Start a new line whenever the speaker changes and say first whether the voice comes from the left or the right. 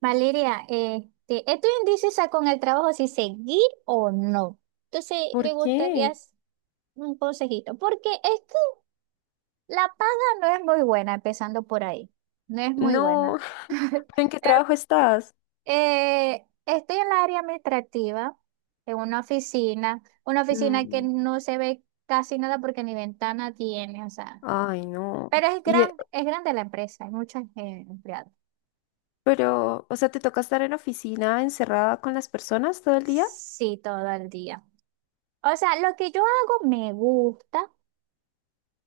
right: Valeria, estoy indecisa con el trabajo si seguir o no. Entonces, me
left: ¿Por
right: gustaría
left: qué?
right: un consejito, porque es que la paga no es muy buena, empezando por ahí. No es muy
left: No,
right: buena.
left: ¿pero en qué
right: Eh,
left: trabajo estás?
right: estoy en la área administrativa, en una oficina que
left: Mm,
right: no se ve casi nada porque ni ventana tiene, o sea,
left: Ay, no.
right: pero
left: Y,
right: es grande la empresa, hay muchos empleados.
left: pero, o sea, ¿te toca estar en oficina encerrada con las personas todo el día?
right: Sí, todo el día. O sea, lo que yo hago me gusta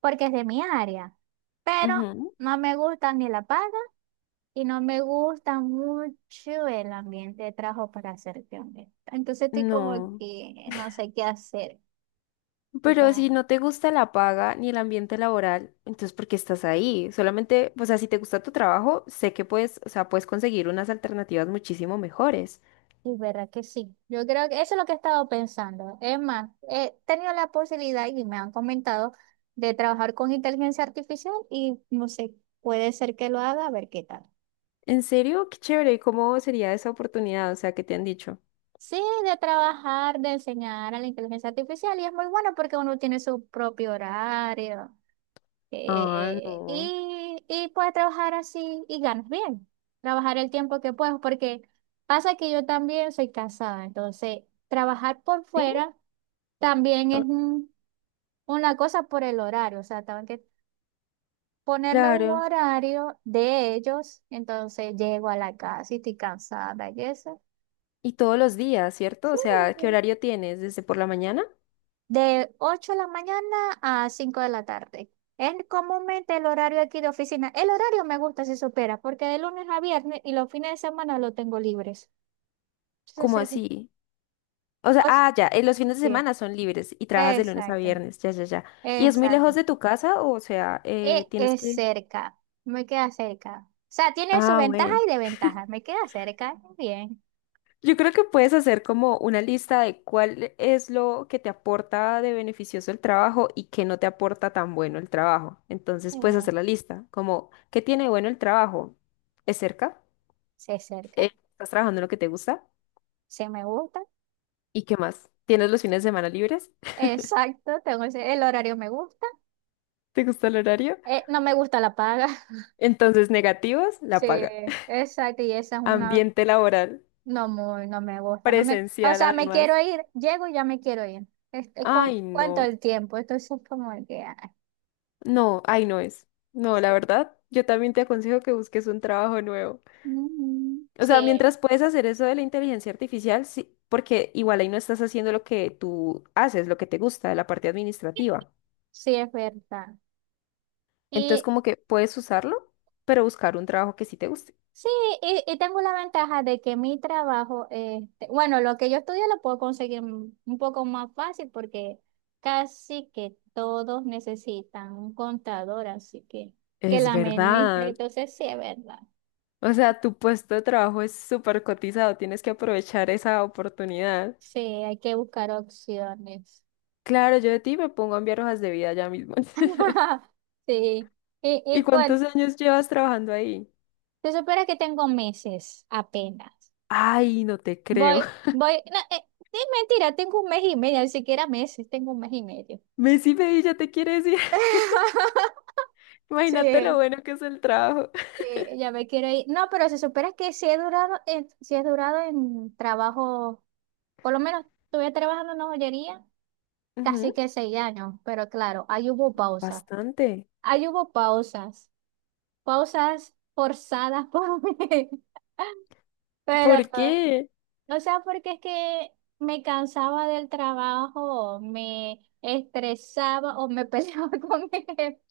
right: porque es de mi área, pero
left: Ujú.
right: no me gusta ni la paga y no me gusta mucho el ambiente de trabajo para hacerte honesta. Entonces estoy como
left: No.
right: que no sé qué hacer. Y
left: Pero
right: como,
left: si no te gusta la paga ni el ambiente laboral, entonces ¿por qué estás ahí? Solamente, o sea, si te gusta tu trabajo, sé que puedes, o sea, puedes conseguir unas alternativas muchísimo mejores.
right: y verdad que sí. Yo creo que eso es lo que he estado pensando. Es más, he tenido la posibilidad y me han comentado de trabajar con inteligencia artificial y no sé, puede ser que lo haga, a ver qué tal.
left: ¿En serio? Qué chévere. ¿Y cómo sería esa oportunidad? O sea, ¿qué te han dicho?
right: Sí, de trabajar, de enseñar a la inteligencia artificial y es muy bueno porque uno tiene su propio horario
left: Ah,
right: eh,
left: no.
right: y, y puede trabajar así y ganas bien, trabajar el tiempo que puedas porque pasa que yo también soy casada, entonces trabajar por
left: ¿Sí?
right: fuera también
left: Ah,
right: una cosa por el horario, o sea, tengo que ponerme un
left: claro.
right: horario de ellos, entonces llego a la casa y estoy cansada y eso.
left: Y todos los días, ¿cierto?
right: Sí.
left: O sea, ¿qué horario tienes? ¿Desde por la mañana?
right: De 8 de la mañana a 5 de la tarde. Es comúnmente el horario aquí de oficina. El horario me gusta si supera, porque de lunes a viernes y los fines de semana lo tengo libres. Entonces,
left: ¿Cómo así? O sea,
right: os-
left: los fines de
right: sí,
left: semana son libres y trabajas de lunes a
right: exacto,
left: viernes, ya, ya, ya. ¿Y es muy
right: exacto.
left: lejos de tu casa? O sea, tienes
right: Es
left: que…
right: cerca, me queda cerca. O sea, tiene su
left: Ah,
right: ventaja
left: bueno.
right: y desventaja. Me queda cerca, bien.
left: Yo creo que puedes hacer como una lista de cuál es lo que te aporta de beneficioso el trabajo y qué no te aporta tan bueno el trabajo. Entonces puedes
right: eh,
left: hacer la lista, como, ¿qué tiene de bueno el trabajo? ¿Es cerca?
right: se cerca,
left: ¿Estás trabajando en lo que te gusta?
right: se me gusta.
left: ¿Y qué más? ¿Tienes los fines de semana libres?
right: Exacto, el horario me gusta.
left: ¿Te gusta el horario?
right: No me gusta la paga.
left: Entonces, negativos, la
right: Sí,
left: paga.
right: exacto, y esa es una.
left: Ambiente laboral,
right: No, muy, no me gusta, no me, o
left: presencial
right: sea, me
left: además.
right: quiero ir, llego y ya me quiero ir. Este, con
left: Ay,
right: cuánto
left: no,
right: el tiempo, entonces es como que, ay,
left: no, ay, no es. No, la
right: sí.
left: verdad, yo también te aconsejo que busques un trabajo nuevo.
right: Mm,
left: O sea,
right: sí,
left: mientras puedes hacer eso de la inteligencia artificial, sí, porque igual ahí no estás haciendo lo que tú haces, lo que te gusta, la parte administrativa.
right: sí, es verdad.
left: Entonces,
right: Y
left: como que puedes usarlo, pero buscar un trabajo que sí te guste.
right: sí, y tengo la ventaja de que mi trabajo, este, bueno, lo que yo estudio lo puedo conseguir un poco más fácil porque casi que todos necesitan un contador, así que
left: Es
right: la administre,
left: verdad.
right: entonces sí, es verdad.
left: O sea, tu puesto de trabajo es súper cotizado, tienes que aprovechar esa oportunidad.
right: Sí, hay que buscar opciones.
left: Claro, yo de ti me pongo a enviar hojas de vida ya mismo.
right: Sí,
left: ¿Y
right: y cuál,
left: cuántos años llevas trabajando ahí?
right: se supone que tengo meses apenas.
left: Ay, no te creo.
right: Voy, voy, no, es mentira, tengo 1 mes y medio, ni siquiera meses, tengo 1 mes y medio.
left: Messi ya te quiere decir. Imagínate lo
right: Sí.
left: bueno que es el trabajo.
right: Sí, ya me quiero ir. No, pero se supone que si he sí he durado en trabajo, por lo menos estuve trabajando en una joyería casi
left: Ujú,
right: que 6 años, pero claro,
left: bastante.
right: ahí hubo pausas, pausas forzadas por mí, pero
left: ¿Por qué?
right: o sea, porque es que me cansaba del trabajo, me estresaba o me peleaba con mi jefe.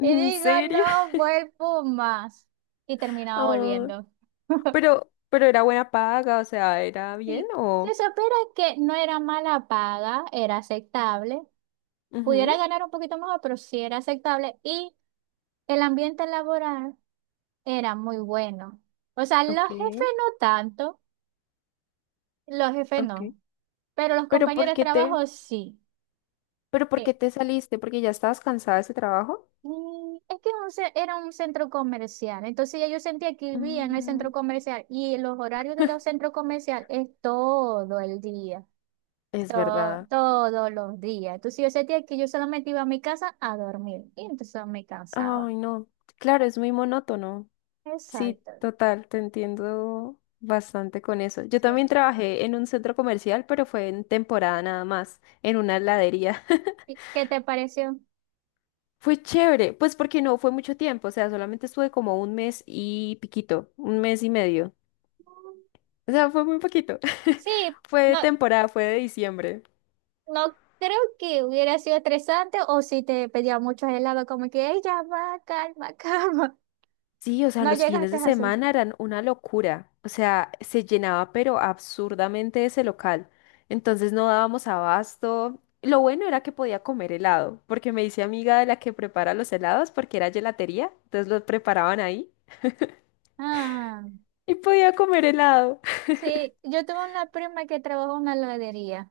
right: Y digo,
left: serio?
right: no vuelvo más. Y terminaba
left: Ah,
right: volviendo.
left: pero, era buena paga, o sea, ¿era bien
right: Sí, se
left: o…?
right: supiera que no era mala paga, era aceptable. Pudiera
left: Ujú,
right: ganar un poquito mejor, pero sí era aceptable. Y el ambiente laboral era muy bueno. O sea,
left: ok,
right: los jefes no tanto, los jefes
left: ok.
right: no, pero los
left: ¿Pero por
right: compañeros de
left: qué te,
right: trabajo sí.
left: pero por
right: Eh,
left: qué te saliste? ¿Porque ya estabas cansada de ese trabajo?
right: Es que era un centro comercial, entonces ya yo sentía que vivía en el centro
left: Mm,
right: comercial y los horarios de los centros comerciales es todo el día,
left: es verdad.
right: todos los días. Entonces yo sentía que yo solamente iba a mi casa a dormir y entonces me cansaba.
left: Ay, no. Claro, es muy monótono. Sí,
right: Exacto,
left: total, te entiendo bastante con eso. Yo
right: sí.
left: también trabajé en un centro comercial, pero fue en temporada nada más, en una heladería.
right: ¿Y qué te pareció?
left: Fue chévere, pues porque no fue mucho tiempo, o sea, solamente estuve como un mes y piquito, un mes y medio.
right: Mm,
left: O sea, fue muy poquito.
right: Sí,
left: Fue
right: no,
left: temporada, fue de diciembre.
right: no creo que hubiera sido estresante o si te pedía muchos helados, como que, ella ya va, calma, calma.
left: Sí, o sea,
right: No
left: los fines
right: llegaste
left: de
right: así.
left: semana eran una locura. O sea, se llenaba pero absurdamente ese local. Entonces no dábamos abasto. Lo bueno era que podía comer helado, porque me hice amiga de la que prepara los helados, porque era gelatería, entonces los preparaban ahí
right: Ah.
left: y podía comer helado.
right: Sí, yo tuve una prima que trabajó en una heladería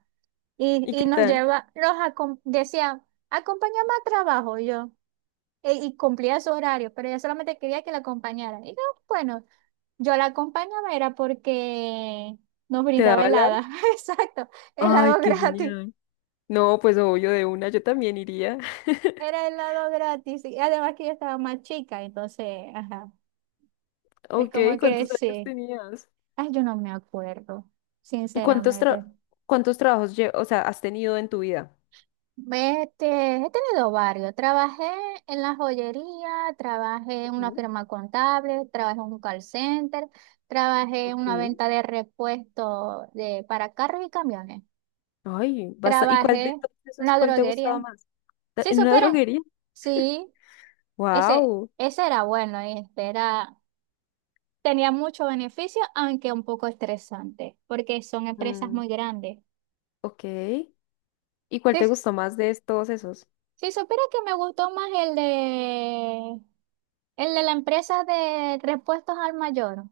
left: ¿Y
right: y
left: qué
right: nos
left: tal?
right: lleva, nos acom- decía, acompáñame a trabajo y yo, y cumplía su horario, pero ella solamente quería que la acompañaran. Y yo, bueno, yo la acompañaba era porque nos
left: ¿Te
right: brindaba
left: daba helado?
right: helada, exacto,
left: Ay,
right: helado
left: qué
right: gratis,
left: genial. No, pues obvio, de una yo también iría.
right: era helado gratis, y además que yo estaba más chica, entonces, ajá, es
left: Ok,
right: como que
left: ¿cuántos años
right: sí,
left: tenías?
right: ay, yo no me acuerdo,
left: ¿Cuántos tra-
right: sinceramente.
left: cuántos trabajos, o sea, has tenido en tu vida?
right: Este, he tenido varios. Trabajé en la joyería, trabajé en una firma contable, trabajé en un call center, trabajé en
left: Ok.
right: una venta de repuestos de, para carros y camiones.
left: Ay, basta. ¿Y cuál
right: Trabajé
left: de
right: en
left: todos esos,
right: una
left: cuál te
right: droguería.
left: gustaba más?
right: Sí,
left: ¿En una
right: supieras.
left: droguería?
right: Sí, ese,
left: Wow.
right: ese era bueno, este era, tenía mucho beneficio, aunque un poco estresante, porque son empresas muy grandes.
left: Ok. ¿Y cuál te gustó más de todos esos?
right: Si supiera que me gustó más el de la empresa de repuestos al mayor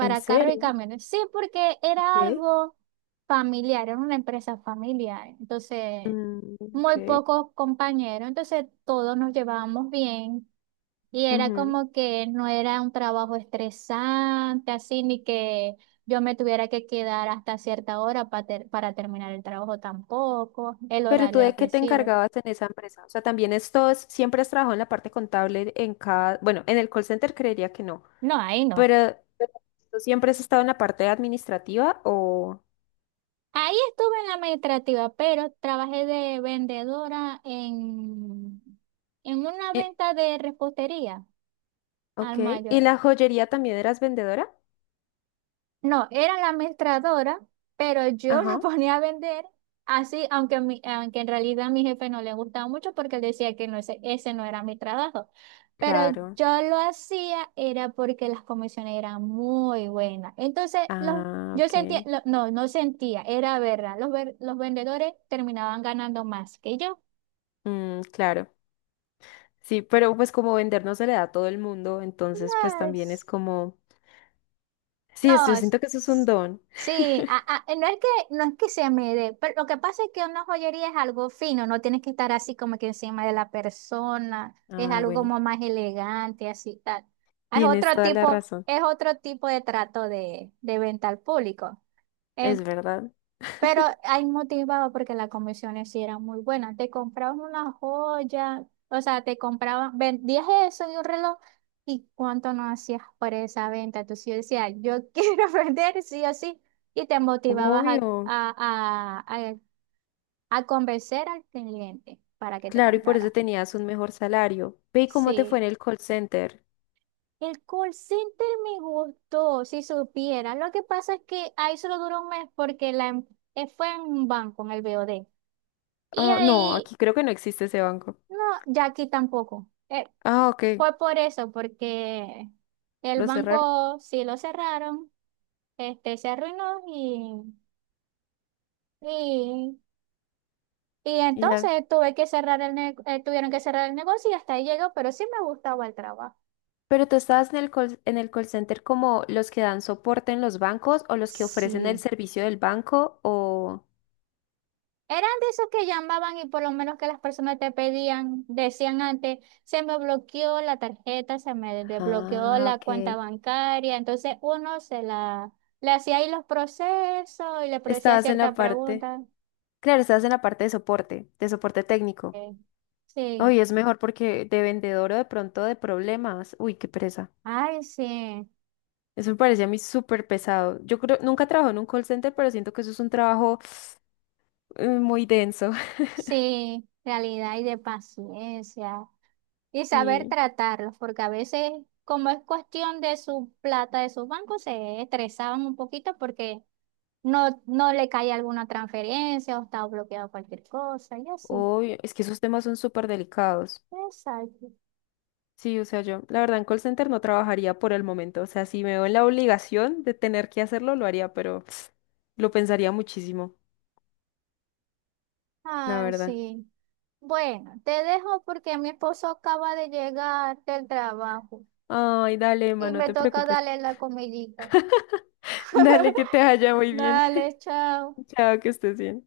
left: ¿En
right: carros y
left: serio?
right: camiones. Sí, porque era
left: Ok.
right: algo familiar, era una empresa familiar. Entonces,
left: Mm,
right: muy
left: ok.
right: pocos compañeros. Entonces, todos nos llevábamos bien. Y era
left: Ujú.
right: como que no era un trabajo estresante, así, ni que yo me tuviera que quedar hasta cierta hora para terminar el trabajo tampoco. El
left: ¿Pero tú
right: horario era
left: de qué te
right: flexible.
left: encargabas en esa empresa? O sea, siempre has trabajado en la parte contable en cada, bueno, en el call center creería que no,
right: No, ahí no.
left: pero ¿tú siempre has estado en la parte administrativa o…
right: Ahí estuve en la administrativa, pero trabajé en una
left: eh,
right: venta de repostería al
left: ok. ¿Y
right: mayor.
left: en la joyería también eras vendedora?
right: No, era la mestradora, pero yo la
left: Ajá.
right: ponía a vender así, aunque, aunque en realidad a mi jefe no le gustaba mucho porque él decía que no, ese no era mi trabajo. Pero
left: Claro.
right: yo lo hacía era porque las comisiones eran muy buenas. Entonces, los,
left: Ah,
right: yo sentía,
left: ok.
right: no sentía, era verdad. Los vendedores terminaban ganando más que yo.
left: Mm, claro. Sí, pero pues como vender no se le da a todo el mundo, entonces pues también es como… Sí,
right: No,
left: yo siento que eso es un
right: es-
left: don.
right: sí, no es que, no es que se me dé, pero lo que pasa es que una joyería es algo fino, no tienes que estar así como que encima de la persona, es
left: Ah,
right: algo
left: bueno,
right: como más elegante, así tal.
left: tienes toda la razón.
right: Es otro tipo de trato de venta al público.
left: Es verdad.
right: Pero ahí motivado porque las comisiones sí eran muy buenas. Te compraban una joya, o sea, te compraban, vendías eso y un reloj. ¿Y cuánto no hacías por esa venta? Entonces yo decía, yo quiero vender sí o sí. Y te motivabas
left: Obvio.
right: a, a, a, a convencer al cliente para que te
left: Claro, y por eso
right: comprara.
left: tenías un mejor salario. Ve, ¿y cómo te fue
right: Sí.
left: en el call center?
right: El call center me gustó, si supiera. Lo que pasa es que ahí solo duró 1 mes porque fue en un banco, en el BOD. Y
left: Ah, no,
right: ahí
left: aquí creo que no existe ese banco.
right: no, ya aquí tampoco.
left: Ah, ok.
right: Fue por eso, porque el
left: Lo cerraron
right: banco sí lo cerraron, este se arruinó y, y
left: y ya.
right: entonces tuve que tuvieron que cerrar el negocio y hasta ahí llegó, pero sí me gustaba el trabajo.
left: Pero tú estabas en el call center como los que dan soporte en los bancos o los que ofrecen el
right: Sí,
left: servicio del banco o…
right: eran de esos que llamaban y por lo menos que las personas te pedían, decían antes, se me bloqueó la tarjeta, se me desbloqueó
left: Ah,
right: la cuenta
left: ok.
right: bancaria. Entonces uno se la, le hacía ahí los procesos y le hacía
left: Estabas en
right: ciertas
left: la parte,
right: preguntas.
left: claro, estabas en la parte de soporte técnico.
right: Eh, Sí,
left: Uy, es mejor porque de vendedor o de pronto de problemas. Uy, qué presa.
right: ay, sí,
left: Eso me parece a mí súper pesado. Yo creo, nunca trabajo en un call center, pero siento que eso es un trabajo muy denso.
right: sí, realidad y de paciencia. Y saber
left: Y,
right: tratarlos, porque a veces, como es cuestión de su plata, de su banco, se estresaban un poquito porque no, no le cae alguna transferencia o está bloqueado cualquier cosa, y así.
left: obvio, es que esos temas son súper delicados.
right: Exacto.
left: Sí, o sea, yo, la verdad, en call center no trabajaría por el momento. O sea, si me veo en la obligación de tener que hacerlo, lo haría, pero lo pensaría muchísimo, la
right: Ah,
left: verdad.
right: sí. Bueno, te dejo porque mi esposo acaba de llegar del trabajo
left: Ay, dale, Emma,
right: y
left: no
right: me
left: te
right: toca
left: preocupes.
right: darle la comidita.
left: Dale, que te vaya muy bien.
right: Dale, chao.
left: Chao, que estés bien.